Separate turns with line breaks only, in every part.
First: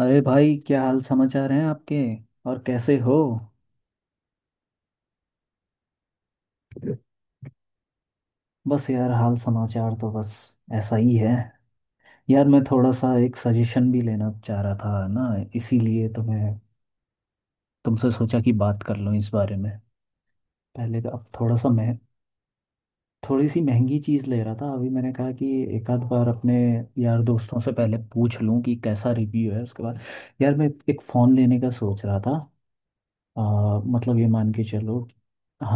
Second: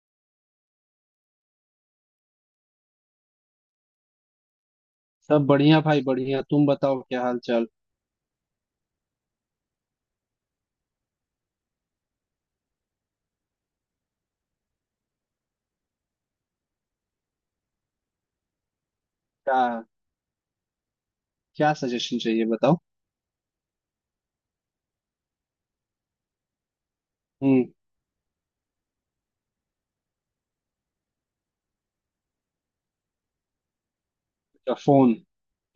अरे भाई, क्या हाल समाचार हैं आपके और कैसे हो।
सब बढ़िया भाई बढ़िया। तुम बताओ क्या हाल चाल।
बस यार, हाल समाचार तो बस ऐसा ही है। यार मैं थोड़ा सा एक सजेशन भी लेना चाह रहा था ना, इसीलिए तो मैं तुमसे सोचा कि बात कर लूँ इस बारे
क्या?
में। पहले तो अब थोड़ा सा
क्या
मैं
सजेशन चाहिए बताओ।
थोड़ी सी महंगी चीज़ ले रहा था। अभी मैंने कहा कि एक आध बार अपने यार दोस्तों
हम्म
से पहले पूछ लूँ कि कैसा रिव्यू है, उसके बाद। यार मैं एक फ़ोन लेने का सोच रहा था। आ, मतलब ये मान के
अच्छा,
चलो
फोन?
कि-।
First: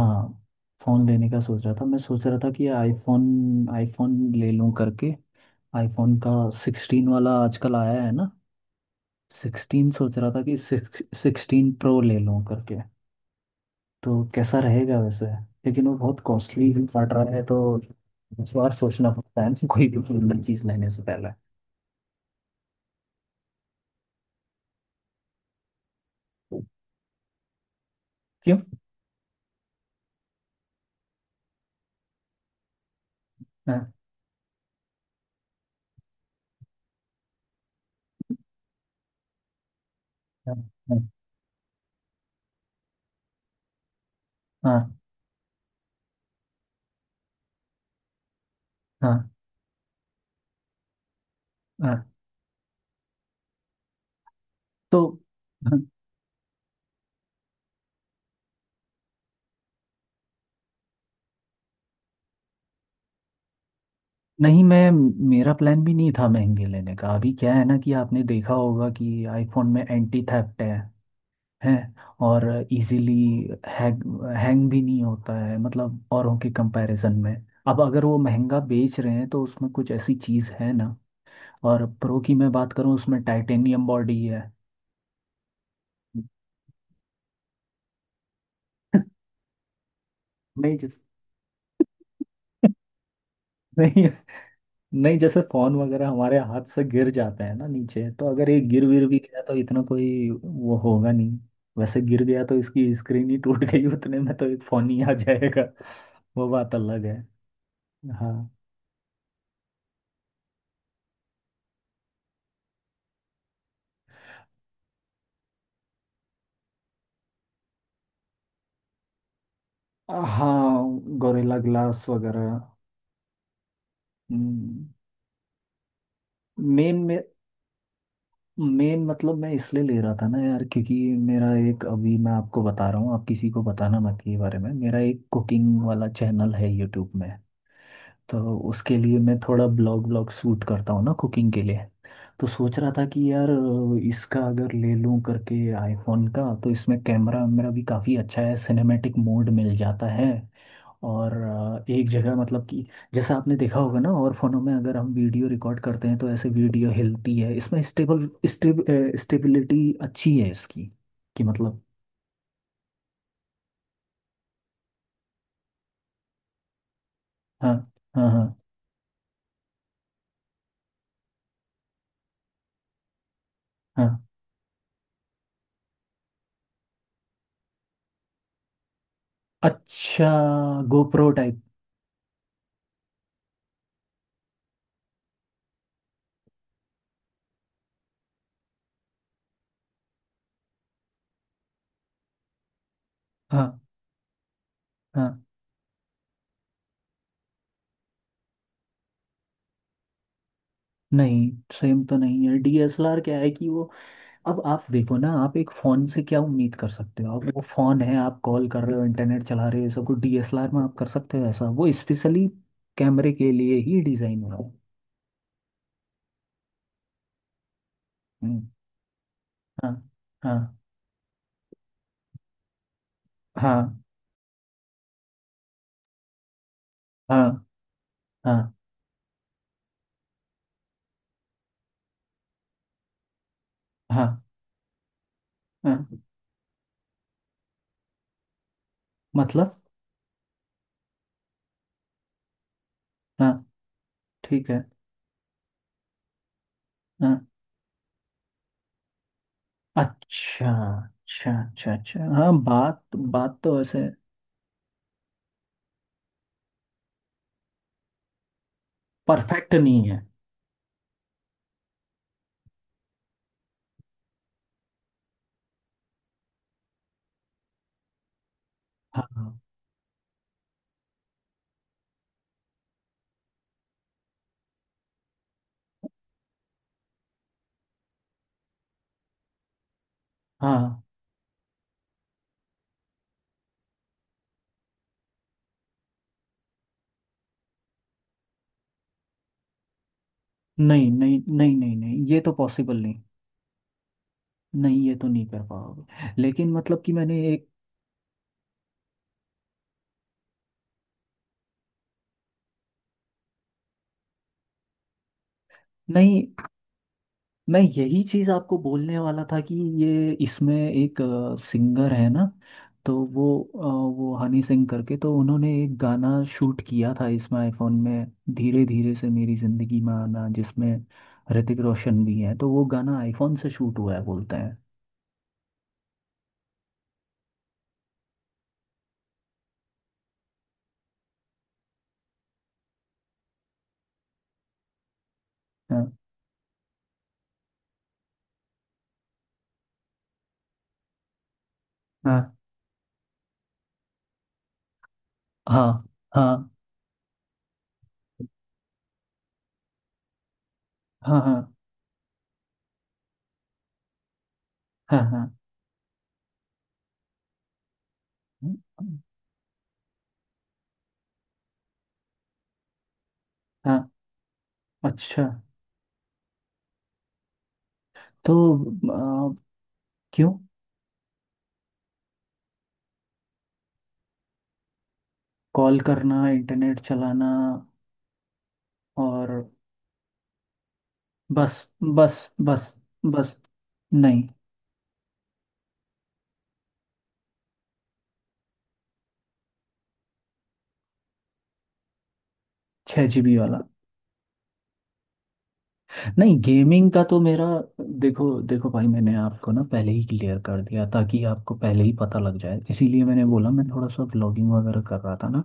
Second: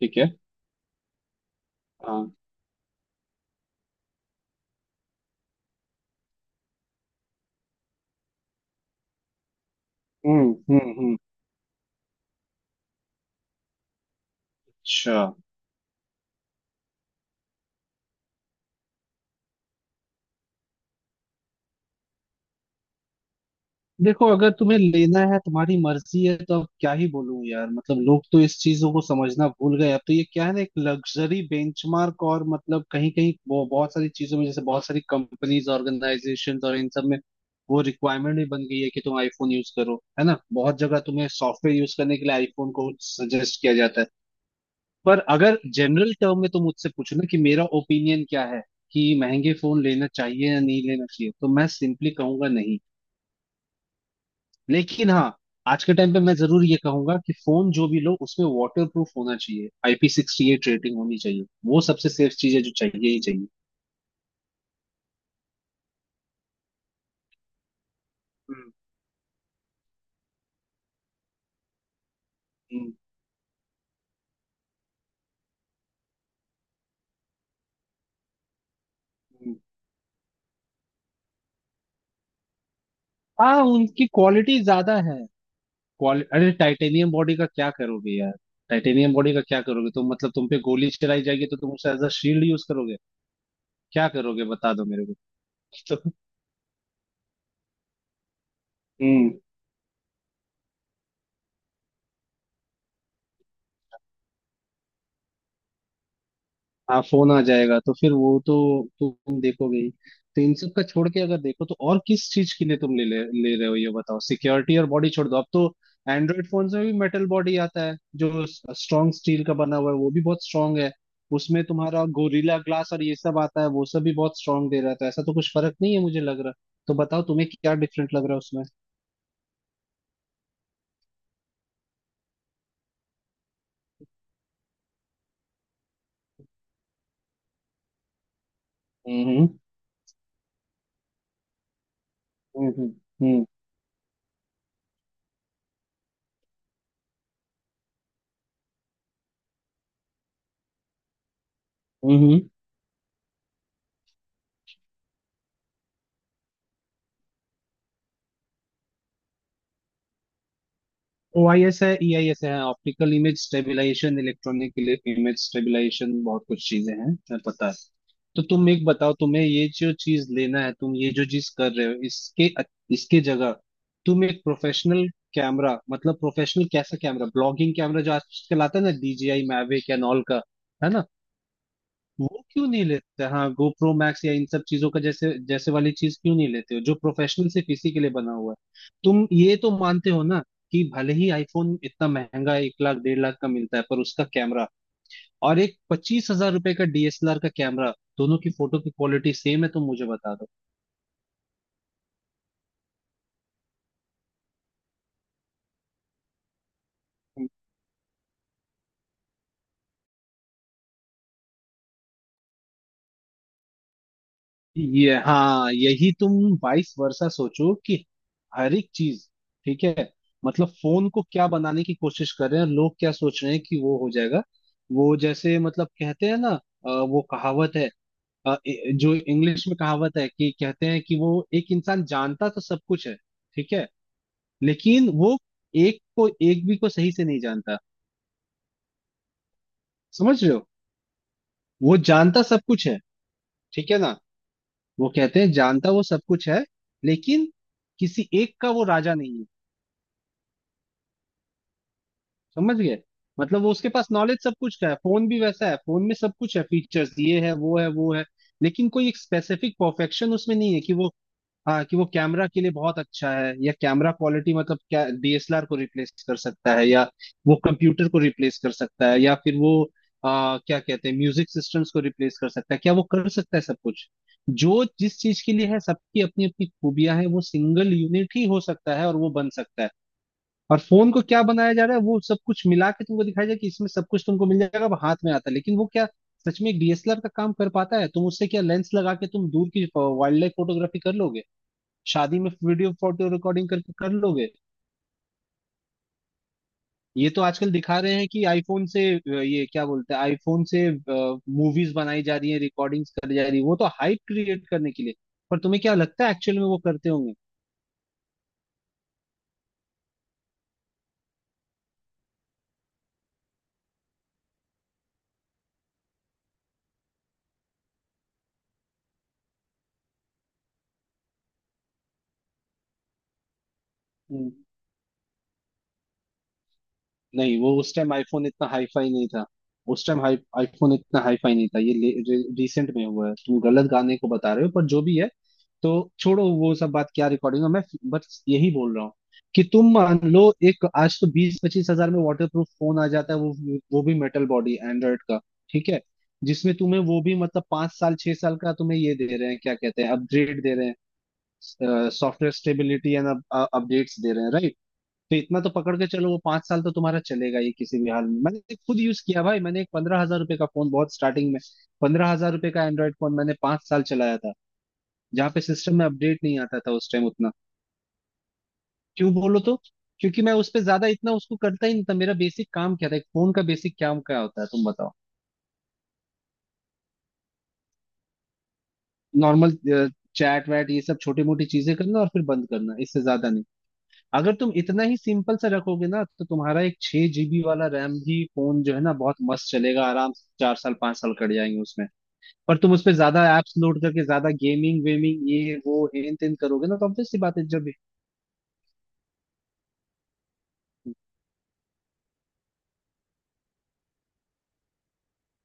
ठीक है।
फ़ोन लेने का सोच रहा था। मैं
हाँ।
सोच रहा था कि आईफोन आईफोन ले लूँ करके। आईफोन का सिक्सटीन वाला आजकल आया है ना। सिक्सटीन, सोच रहा था
हम्म
कि
हम्म
सिक्स
हम्म
सिक्सटीन प्रो ले लूँ करके, तो कैसा रहेगा
अच्छा,
वैसे। लेकिन वो बहुत कॉस्टली भी पड़ रहा है, तो इस बार सोचना पड़ता है कोई भी कीमती चीज़ लेने से पहले।
देखो अगर तुम्हें लेना है तुम्हारी मर्जी है तो अब क्या ही बोलूं यार। मतलब लोग तो
क्यों।
इस चीजों को समझना भूल गए। अब तो ये क्या है ना, एक लग्जरी बेंचमार्क। और मतलब कहीं कहीं वो
हाँ
बहुत सारी चीजों में, जैसे बहुत सारी कंपनीज, ऑर्गेनाइजेशन और इन सब में वो रिक्वायरमेंट भी बन गई है कि तुम आईफोन यूज करो, है ना।
हाँ।
बहुत
हाँ।
जगह तुम्हें सॉफ्टवेयर यूज करने के लिए आईफोन को सजेस्ट किया जाता है।
हाँ।
पर अगर जनरल टर्म में तुम मुझसे पूछो ना कि मेरा ओपिनियन क्या है कि
हाँ,
महंगे फोन लेना चाहिए या नहीं लेना चाहिए, तो मैं
हाँ।
सिंपली कहूंगा नहीं।
तो
लेकिन हाँ, आज के टाइम पे मैं जरूर ये कहूंगा कि फोन जो भी लो उसमें वाटर प्रूफ होना चाहिए, आईपी 68 रेटिंग होनी चाहिए। वो सबसे सेफ चीज है जो चाहिए ही चाहिए।
नहीं, मैं, मेरा प्लान भी नहीं था महंगे लेने का। अभी क्या है ना, कि आपने देखा
हम्म
होगा कि आईफोन में एंटी थेफ्ट है। हैं, और
हम्म,
इजीली हैंग हैंग भी नहीं होता है, मतलब औरों के कंपैरिजन में। अब अगर वो महंगा बेच रहे हैं तो
हम्म।
उसमें कुछ ऐसी चीज़ है ना। और प्रो की मैं बात करूँ, उसमें
हाँ,
टाइटेनियम
उनकी
बॉडी है।
क्वालिटी ज्यादा है। क्वालि अरे टाइटेनियम बॉडी का क्या करोगे यार। टाइटेनियम बॉडी का क्या करोगे तुम? मतलब तुम पे
नहीं
गोली
जिस
चलाई जाएगी तो तुम उसे एज अ शील्ड यूज करोगे?
नहीं,
क्या करोगे बता दो मेरे
नहीं, जैसे फोन वगैरह
को।
हमारे हाथ से गिर जाते हैं ना नीचे, तो अगर ये गिर विर भी
हम्म
गया तो इतना कोई वो होगा नहीं। वैसे गिर गया तो इसकी स्क्रीन ही टूट गई, उतने में तो एक फोन ही आ जाएगा। वो बात
हाँ,
अलग है।
फोन आ जाएगा तो फिर वो
हाँ।
तो तुम देखोगे ही। तो इन सब का छोड़ के अगर देखो तो और किस चीज के लिए तुम ले ले, ले रहे हो ये बताओ। सिक्योरिटी और बॉडी छोड़ दो, अब तो एंड्रॉइड फोन्स में भी मेटल बॉडी आता है जो स्ट्रॉन्ग स्टील का बना हुआ है, वो भी बहुत स्ट्रांग है।
हाँ, गोरिल्ला
उसमें तुम्हारा
ग्लास वगैरह।
गोरिल्ला ग्लास और ये सब आता है, वो सब भी बहुत स्ट्रांग दे
हम्म,
रहा है। तो ऐसा तो कुछ फर्क नहीं है मुझे लग रहा। तो
मेन में।
बताओ तुम्हें क्या डिफरेंट लग रहा है उसमें?
मेन मतलब मैं इसलिए ले रहा था ना यार, क्योंकि मेरा एक, अभी मैं आपको बता रहा हूँ, आप किसी को बताना मत ये बारे में, मेरा एक कुकिंग वाला चैनल है यूट्यूब में। तो उसके लिए मैं
हम्म
थोड़ा ब्लॉग ब्लॉग शूट करता हूँ ना कुकिंग के लिए। तो
हम्म
सोच रहा
हम्म
था कि
हम्म
यार इसका अगर ले लूँ करके, आईफोन का, तो इसमें कैमरा मेरा भी काफ़ी अच्छा है, सिनेमैटिक मोड मिल जाता है। और एक जगह
हम्म,
मतलब कि जैसा आपने देखा होगा ना, और फोनों में अगर हम वीडियो रिकॉर्ड करते हैं तो ऐसे वीडियो हिलती है। इसमें स्टेबल स्टेब स्टेबिलिटी अच्छी है इसकी,
ओ
कि
आई एस
मतलब।
है, ई आई एस है, optical image stabilisation, electronic image stabilisation, बहुत कुछ चीजें हैं मैं पता है।
हाँ, हाँ।
तो
हाँ,
तुम एक बताओ, तुम्हें ये जो चीज लेना है तुम ये जो चीज कर रहे हो, इसके इसके जगह
हाँ।
तुम एक प्रोफेशनल कैमरा, मतलब प्रोफेशनल कैसा कैमरा, ब्लॉगिंग कैमरा जो आजकल आता है ना, DJI मैविक एंड ऑल
अच्छा,
का, है ना।
GoPro type.
वो क्यों नहीं लेते? हाँ, गोप्रो मैक्स या इन सब चीजों का, जैसे जैसे वाली चीज क्यों नहीं लेते हो जो प्रोफेशनल सिर्फ इसी के लिए बना हुआ है? तुम ये तो मानते हो ना कि भले ही आईफोन इतना महंगा है, 1 लाख डेढ़ लाख का मिलता
हाँ।
है, पर उसका कैमरा
हाँ,
और एक 25 हज़ार रुपए का डीएसएलआर का कैमरा, दोनों की फोटो की क्वालिटी सेम है, तो मुझे बता दो।
नहीं सेम तो नहीं है। डीएसएलआर क्या है कि वो, अब आप देखो ना, आप एक फ़ोन से क्या उम्मीद कर सकते हो। आप, वो फ़ोन है, आप कॉल कर रहे हो, इंटरनेट चला रहे हो, ये सब कुछ। डीएसएलआर में आप कर सकते हो ऐसा, वो स्पेशली कैमरे के लिए ही डिज़ाइन हुआ है।
ये हाँ, यही तुम वाइस वर्सा सोचो कि
हम्म,
हर एक चीज, ठीक
हाँ।
है?
हाँ।
मतलब फोन को क्या बनाने की कोशिश कर रहे हैं लोग? क्या सोच रहे हैं कि
हाँ,
वो हो जाएगा? वो जैसे मतलब कहते हैं ना, वो
हाँ।
कहावत है,
हाँ,
जो इंग्लिश में कहावत है, कि कहते हैं कि वो एक इंसान जानता तो सब कुछ है, ठीक है,
हाँ।
लेकिन वो एक
हाँ,
को, एक भी को सही से नहीं जानता।
मतलब।
समझ रहे हो? वो जानता सब कुछ है,
हाँ,
ठीक है ना।
ठीक है।
वो कहते हैं जानता वो सब कुछ है,
हाँ,
लेकिन किसी एक का वो राजा नहीं है।
अच्छा अच्छा अच्छा अच्छा, हाँ
समझ गए?
बात बात
मतलब वो,
तो
उसके
वैसे
पास नॉलेज सब कुछ का है। फोन भी वैसा है, फोन में सब कुछ है, फीचर्स ये है, वो है, वो है, लेकिन कोई एक
परफेक्ट
स्पेसिफिक
नहीं है।
परफेक्शन उसमें नहीं है, कि वो हाँ, कि वो कैमरा के लिए बहुत अच्छा है या कैमरा क्वालिटी। मतलब क्या डीएसएलआर को रिप्लेस कर सकता है, या वो कंप्यूटर को रिप्लेस कर सकता है, या फिर
हाँ।
वो क्या कहते हैं, म्यूजिक सिस्टम्स को रिप्लेस कर सकता है, क्या वो कर सकता है सब कुछ? जो जिस चीज के लिए है, सबकी अपनी अपनी खूबियां हैं, वो सिंगल यूनिट ही हो सकता है और वो बन सकता है। और
हाँ,
फोन को क्या बनाया जा रहा है, वो सब कुछ मिला के तुमको दिखाया जाए कि इसमें सब कुछ तुमको मिल जाएगा, अब हाथ में आता है। लेकिन वो क्या सच में एक डीएसएलआर का काम कर पाता है? तुम उससे क्या लेंस लगा के तुम दूर की वाइल्ड लाइफ फोटोग्राफी
नहीं
कर
नहीं
लोगे?
नहीं नहीं नहीं, ये
शादी
तो
में वीडियो
पॉसिबल नहीं।
फोटो रिकॉर्डिंग करके कर लोगे?
नहीं, ये तो नहीं कर पाओगे, लेकिन मतलब कि
ये तो
मैंने एक,
आजकल दिखा रहे हैं कि आईफोन से ये क्या बोलते हैं, आईफोन से मूवीज बनाई जा रही है, रिकॉर्डिंग्स करी जा रही है, वो तो हाइप क्रिएट करने के लिए। पर तुम्हें क्या लगता है
नहीं
एक्चुअल में वो करते होंगे?
मैं यही चीज आपको बोलने वाला था कि ये, इसमें एक सिंगर है ना, तो वो वो हनी सिंह करके, तो उन्होंने एक गाना शूट किया था इसमें, आईफोन में। धीरे धीरे से मेरी जिंदगी में आना, जिसमें ऋतिक रोशन भी है, तो वो गाना आईफोन से शूट हुआ है
हम्म।
बोलते हैं।
नहीं, वो उस टाइम आईफोन इतना हाई फाई नहीं था। उस टाइम हाई आईफोन इतना हाई फाई नहीं था, ये रिसेंट में हुआ है। तुम गलत गाने को बता रहे हो, पर जो भी है। तो
हाँ।
छोड़ो वो सब बात, क्या रिकॉर्डिंग है। मैं बस यही बोल रहा हूँ कि तुम मान लो, एक आज तो 20-25 हज़ार में वाटर
हाँ।
प्रूफ फोन आ जाता है, वो भी मेटल बॉडी एंड्रॉइड का,
हाँ।
ठीक है,
हाँ।
जिसमें तुम्हें वो भी मतलब 5 साल 6 साल का तुम्हें ये दे रहे हैं, क्या कहते हैं, अपग्रेड दे रहे हैं,
हाँ। हाँ।
सॉफ्टवेयर स्टेबिलिटी एंड अपडेट्स दे रहे हैं, right?
हाँ।
तो
हाँ,
इतना तो पकड़ के चलो वो 5 साल तो तुम्हारा चलेगा ये, किसी भी हाल में। मैंने खुद यूज किया भाई, मैंने एक 15 हज़ार रुपए का फोन बहुत स्टार्टिंग में, 15 हज़ार रुपए का एंड्रॉइड फोन मैंने 5 साल
हाँ,
चलाया था,
अच्छा।
जहाँ पे सिस्टम में अपडेट नहीं आता था उस टाइम उतना।
तो
क्यों,
अ,
बोलो तो? क्योंकि
क्यों,
मैं उस पे ज्यादा इतना उसको करता ही नहीं था। मेरा बेसिक काम क्या था, एक फोन का बेसिक काम क्या होता है, तुम बताओ।
कॉल करना, इंटरनेट चलाना, और
नॉर्मल चैट वैट ये सब छोटी मोटी
बस,
चीजें करना और
बस,
फिर बंद
बस,
करना, इससे ज्यादा
बस।
नहीं।
नहीं,
अगर तुम इतना ही सिंपल सा रखोगे ना, तो तुम्हारा एक 6 GB वाला रैम भी फोन जो है ना, बहुत मस्त चलेगा, आराम से 4 साल 5 साल कट जाएंगे उसमें। पर तुम उसपे
छः
ज्यादा
जीबी
एप्स
वाला,
लोड करके ज्यादा गेमिंग वेमिंग ये वो हेन तेन
नहीं
करोगे ना, तो
गेमिंग का
ऑब्वियस सी
तो
बात
मेरा।
है, जब
देखो देखो भाई, मैंने आपको ना पहले ही क्लियर कर दिया ताकि आपको पहले ही पता लग जाए, इसीलिए मैंने बोला मैं थोड़ा सा व्लॉगिंग वगैरह कर रहा था ना।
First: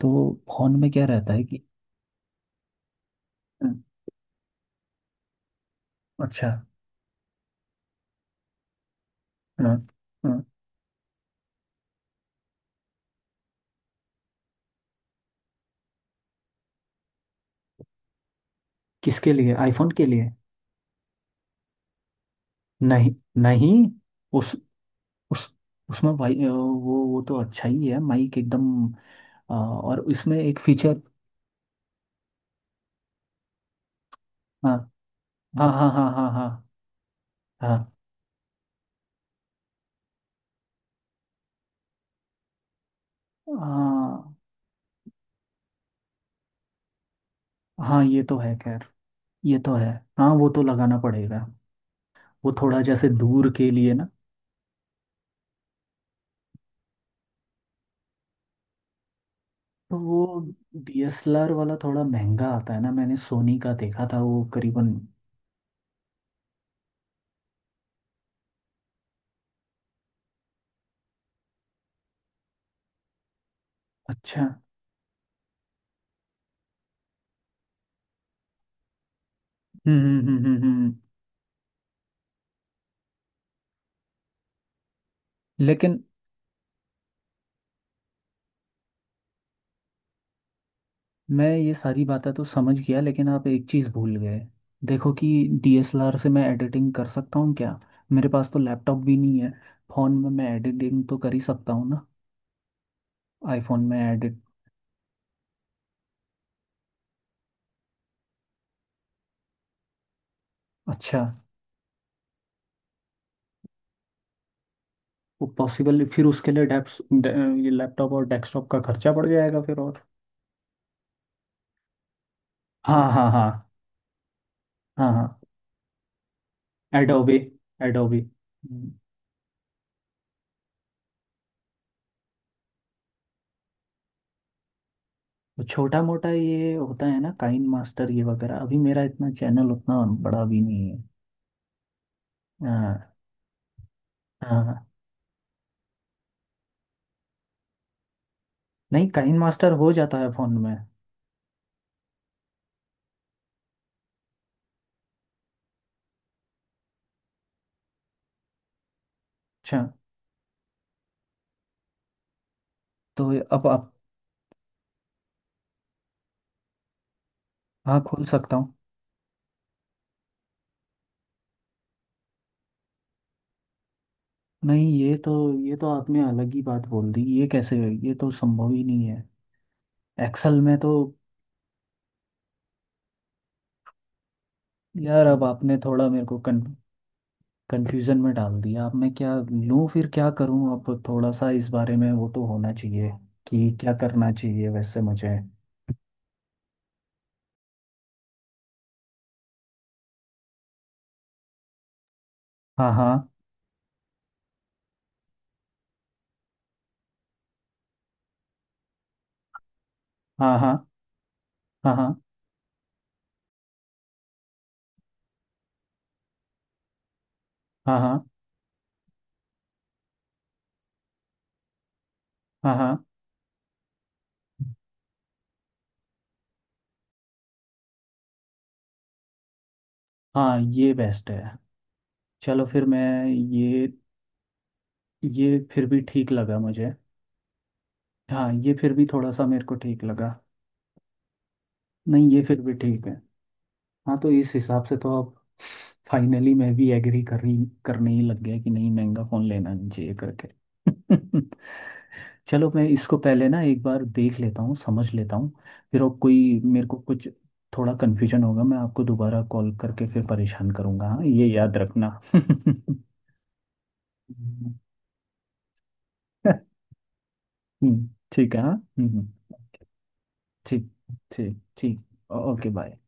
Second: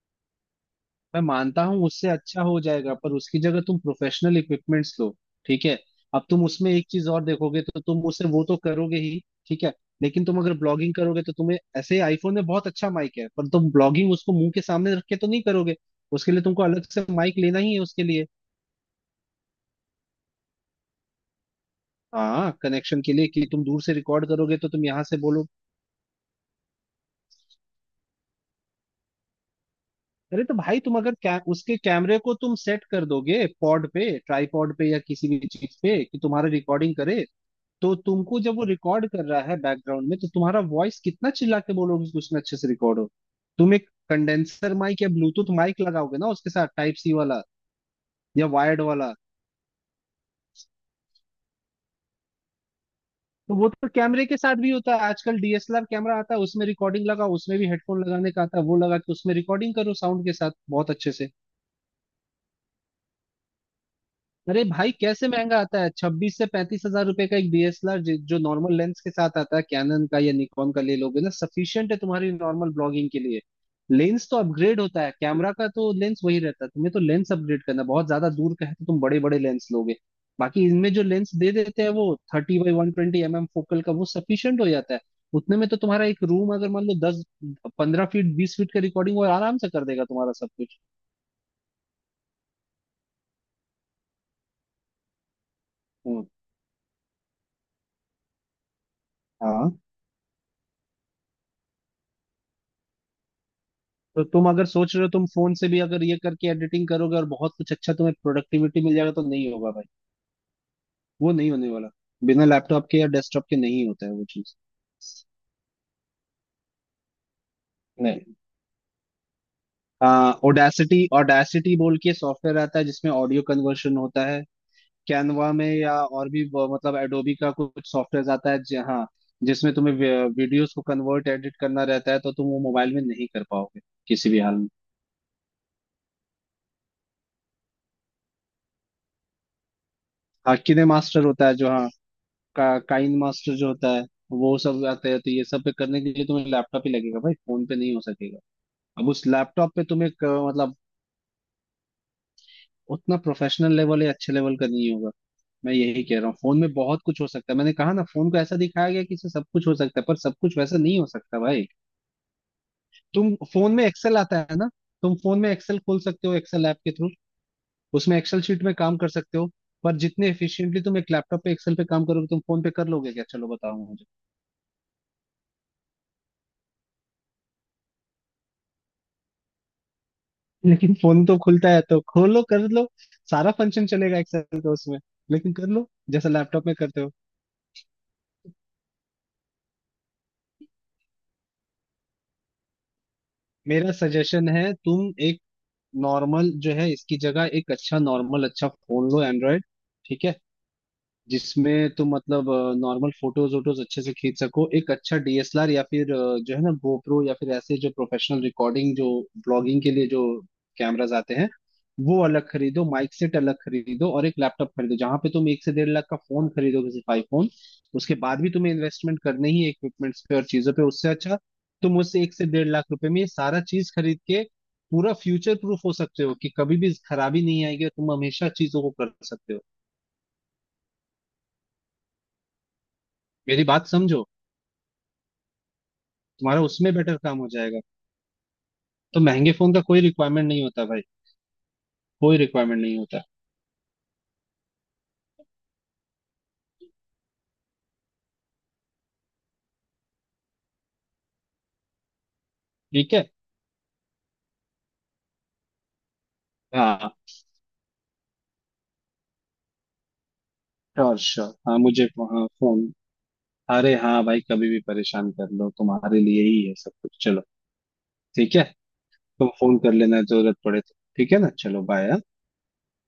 तो फोन में क्या
मैं
रहता है कि।
मानता हूँ उससे अच्छा हो जाएगा, पर उसकी जगह तुम
हम्म,
प्रोफेशनल इक्विपमेंट्स लो। ठीक है। अब तुम
अच्छा।
उसमें एक चीज और देखोगे तो तुम उसे वो तो करोगे ही, ठीक है,
हाँ।
लेकिन तुम
हाँ,
अगर ब्लॉगिंग करोगे तो तुम्हें ऐसे आईफोन में बहुत अच्छा माइक है, पर तुम ब्लॉगिंग उसको मुंह के सामने रख के तो नहीं करोगे। उसके लिए तुमको अलग से माइक लेना ही है उसके लिए।
किसके लिए, आईफोन के लिए।
हाँ, कनेक्शन के
नहीं,
लिए, कि तुम
नहीं,
दूर से रिकॉर्ड
उस,
करोगे तो तुम यहाँ से बोलो।
उस, उसमें भाई वो तो अच्छा ही है माइक एकदम। हाँ, और इसमें
अरे तो
एक
भाई तुम
फीचर।
अगर उसके कैमरे को तुम सेट कर दोगे पॉड पे, ट्राईपॉड
हाँ,
पे या किसी भी
हाँ,
चीज
हाँ,
पे
हाँ,
कि
हाँ।
तुम्हारा
हाँ।
रिकॉर्डिंग करे,
हाँ।
तो तुमको जब वो रिकॉर्ड कर रहा है बैकग्राउंड में, तो तुम्हारा वॉइस कितना चिल्ला के बोलोगे कि उसमें अच्छे से रिकॉर्ड हो? तुम एक
हाँ,
कंडेंसर माइक या ब्लूटूथ माइक लगाओगे ना उसके साथ, टाइप सी वाला
हाँ ये तो
या
है
वायर्ड
खैर।
वाला।
ये तो है। हाँ, वो तो लगाना पड़ेगा। वो थोड़ा जैसे दूर
तो वो
के
तो
लिए ना।
कैमरे के साथ भी होता है। आजकल डीएसएलआर कैमरा आता है उसमें रिकॉर्डिंग लगाओ, उसमें भी हेडफोन लगाने का आता है, वो लगा के उसमें रिकॉर्डिंग करो
तो
साउंड के
वो
साथ बहुत अच्छे से।
डीएसएलआर वाला थोड़ा महंगा आता है ना, मैंने सोनी का देखा था वो
अरे भाई
करीबन।
कैसे महंगा आता है, 26 से 35 हज़ार रुपए का एक डीएसएलआर जो नॉर्मल लेंस के साथ आता है, कैनन का या निकॉन का ले लोगे ना, सफिशियंट है तुम्हारी नॉर्मल ब्लॉगिंग के लिए। लेंस तो
अच्छा। हम्म
अपग्रेड होता है, कैमरा का तो लेंस वही रहता है, तुम्हें तो लेंस अपग्रेड करना है। बहुत ज्यादा दूर का है तो तुम बड़े बड़े लेंस लोगे।
हम्म हम्म हम्म
बाकी इनमें
हम्म।
जो लेंस दे देते हैं वो 30x120 mm फोकल का, वो सफिशियंट हो जाता है। उतने में तो
लेकिन
तुम्हारा एक रूम, अगर मान लो 10-15 फीट 20 फीट का, रिकॉर्डिंग वो आराम से कर देगा तुम्हारा सब कुछ।
मैं ये सारी बातें तो समझ गया लेकिन आप एक चीज़ भूल गए। देखो कि डीएसएलआर
हम्म
से मैं एडिटिंग कर सकता हूँ क्या, मेरे पास तो लैपटॉप भी नहीं है।
हाँ,
फ़ोन में मैं एडिटिंग तो कर ही सकता हूँ ना, आईफोन में
तो
एडिट।
तुम अगर सोच रहे हो तुम फोन से भी अगर ये करके एडिटिंग करोगे और बहुत कुछ अच्छा तुम्हें प्रोडक्टिविटी मिल जाएगा, तो नहीं होगा भाई।
अच्छा,
वो नहीं होने वाला। बिना लैपटॉप के या डेस्कटॉप के नहीं होता है वो चीज।
वो पॉसिबल, फिर उसके लिए डेप्स, ये लैपटॉप
नहीं,
और डेस्कटॉप का खर्चा पड़ जाएगा फिर और।
ओडेसिटी ओडेसिटी बोल के सॉफ्टवेयर आता है
हाँ,
जिसमें
हाँ।
ऑडियो
हाँ,
कन्वर्शन होता है।
हाँ, हाँ।
कैनवा में या और भी मतलब एडोबी
एडोबी,
का कुछ
एडोबी।
सॉफ्टवेयर आता है जहाँ जिसमें तुम्हें वीडियोस को कन्वर्ट एडिट करना रहता है, तो तुम वो मोबाइल में नहीं कर पाओगे किसी भी हाल में।
तो छोटा मोटा ये होता है ना काइन मास्टर ये वगैरह, अभी मेरा इतना चैनल उतना बड़ा
हाँ
भी
किने
नहीं है।
मास्टर होता है जो, हाँ
हाँ,
काइन मास्टर जो होता है वो
हाँ।
सब
हाँ।
आता है, तो ये सब पे करने के लिए तुम्हें लैपटॉप ही लगेगा भाई, फोन पे नहीं हो सकेगा।
नहीं,
अब उस
काइन मास्टर
लैपटॉप पे
हो
तुम्हें
जाता है फोन
मतलब
में।
उतना प्रोफेशनल लेवल या अच्छे लेवल का नहीं होगा। मैं यही कह रहा हूँ, फोन में बहुत कुछ हो सकता है, मैंने कहा ना फोन को ऐसा दिखाया गया कि इससे सब कुछ हो
अच्छा,
सकता है, पर सब कुछ वैसा नहीं हो सकता भाई।
तो
तुम
ये- अब
फोन में
आप।
एक्सेल आता है ना, तुम फोन में एक्सेल खोल सकते हो, एक्सेल ऐप के थ्रू
हाँ,
उसमें
खोल
एक्सेल
सकता
शीट में
हूँ।
काम कर सकते हो, पर जितने एफिशिएंटली तुम एक लैपटॉप पे एक्सेल पे काम करोगे तुम फोन पे कर लोगे क्या, चलो बताओ मुझे।
नहीं, ये तो, ये तो आपने अलग ही बात बोल दी, ये कैसे, ये तो संभव ही नहीं है। एक्सेल में तो,
लेकिन फोन तो खुलता है तो खोलो कर लो, सारा फंक्शन चलेगा एक्सेल का उसमें,
यार अब
लेकिन कर
आपने
लो
थोड़ा मेरे
जैसा
को
लैपटॉप में करते हो।
कंफ्यूजन में डाल दिया। अब मैं क्या लूँ फिर क्या करूँ, अब थोड़ा सा इस बारे में वो तो होना चाहिए कि
मेरा
क्या करना
सजेशन है
चाहिए वैसे
तुम
मुझे।
एक नॉर्मल जो है इसकी जगह एक अच्छा, नॉर्मल अच्छा फोन लो एंड्रॉयड, ठीक है, जिसमें तुम मतलब
हाँ,
नॉर्मल
हाँ,
फोटोज वोटोज अच्छे से खींच सको, एक अच्छा डीएसएलआर या फिर जो है ना गोप्रो या फिर ऐसे जो प्रोफेशनल रिकॉर्डिंग, जो ब्लॉगिंग के लिए जो
हाँ, हाँ,
कैमराज आते हैं,
हाँ, हाँ,
वो अलग खरीदो, माइक सेट अलग खरीदो, और एक लैपटॉप खरीदो। जहां पे तुम 1 से डेढ़ लाख का फोन खरीदोगे सिर्फ आईफोन, उसके
हाँ,
बाद भी तुम्हें इन्वेस्टमेंट करनी ही इक्विपमेंट्स पे और चीजों पे, उससे अच्छा तुम उस एक से डेढ़
हाँ,
लाख
हाँ, हाँ,
रुपए में ये सारा चीज खरीद के पूरा फ्यूचर प्रूफ हो सकते हो, कि कभी भी खराबी नहीं आएगी और तुम हमेशा चीजों को कर सकते हो।
हाँ, ये बेस्ट है। चलो फिर मैं
मेरी
ये
बात समझो,
ये फिर भी ठीक लगा
तुम्हारा
मुझे।
उसमें बेटर काम हो जाएगा।
हाँ, ये फिर भी
तो
थोड़ा सा
महंगे
मेरे
फोन
को
का कोई
ठीक लगा।
रिक्वायरमेंट नहीं होता भाई,
नहीं,
कोई
ये फिर भी
रिक्वायरमेंट नहीं
ठीक है।
होता।
हाँ, तो इस हिसाब से तो अब फाइनली मैं भी एग्री कर रही करने ही लग गया कि नहीं, महंगा फ़ोन लेना नहीं चाहिए करके। चलो, मैं
ठीक
इसको
है।
पहले ना एक बार देख लेता हूँ समझ लेता हूँ, फिर और कोई मेरे को
हाँ,
कुछ थोड़ा कन्फ्यूजन होगा मैं आपको दोबारा कॉल करके फिर परेशान करूँगा,
श्योर
हाँ ये
श्योर।
याद
हाँ मुझे,
रखना।
हाँ फोन, अरे हाँ भाई कभी भी परेशान कर लो, तुम्हारे लिए ही है सब कुछ। चलो
ठीक
ठीक
है।
है,
हाँ। हम्म।
तुम फोन कर लेना जरूरत पड़े
ठीक,
तो, ठीक है ना,
ठीक,
चलो बाय।
ठीक, ओके, बाय।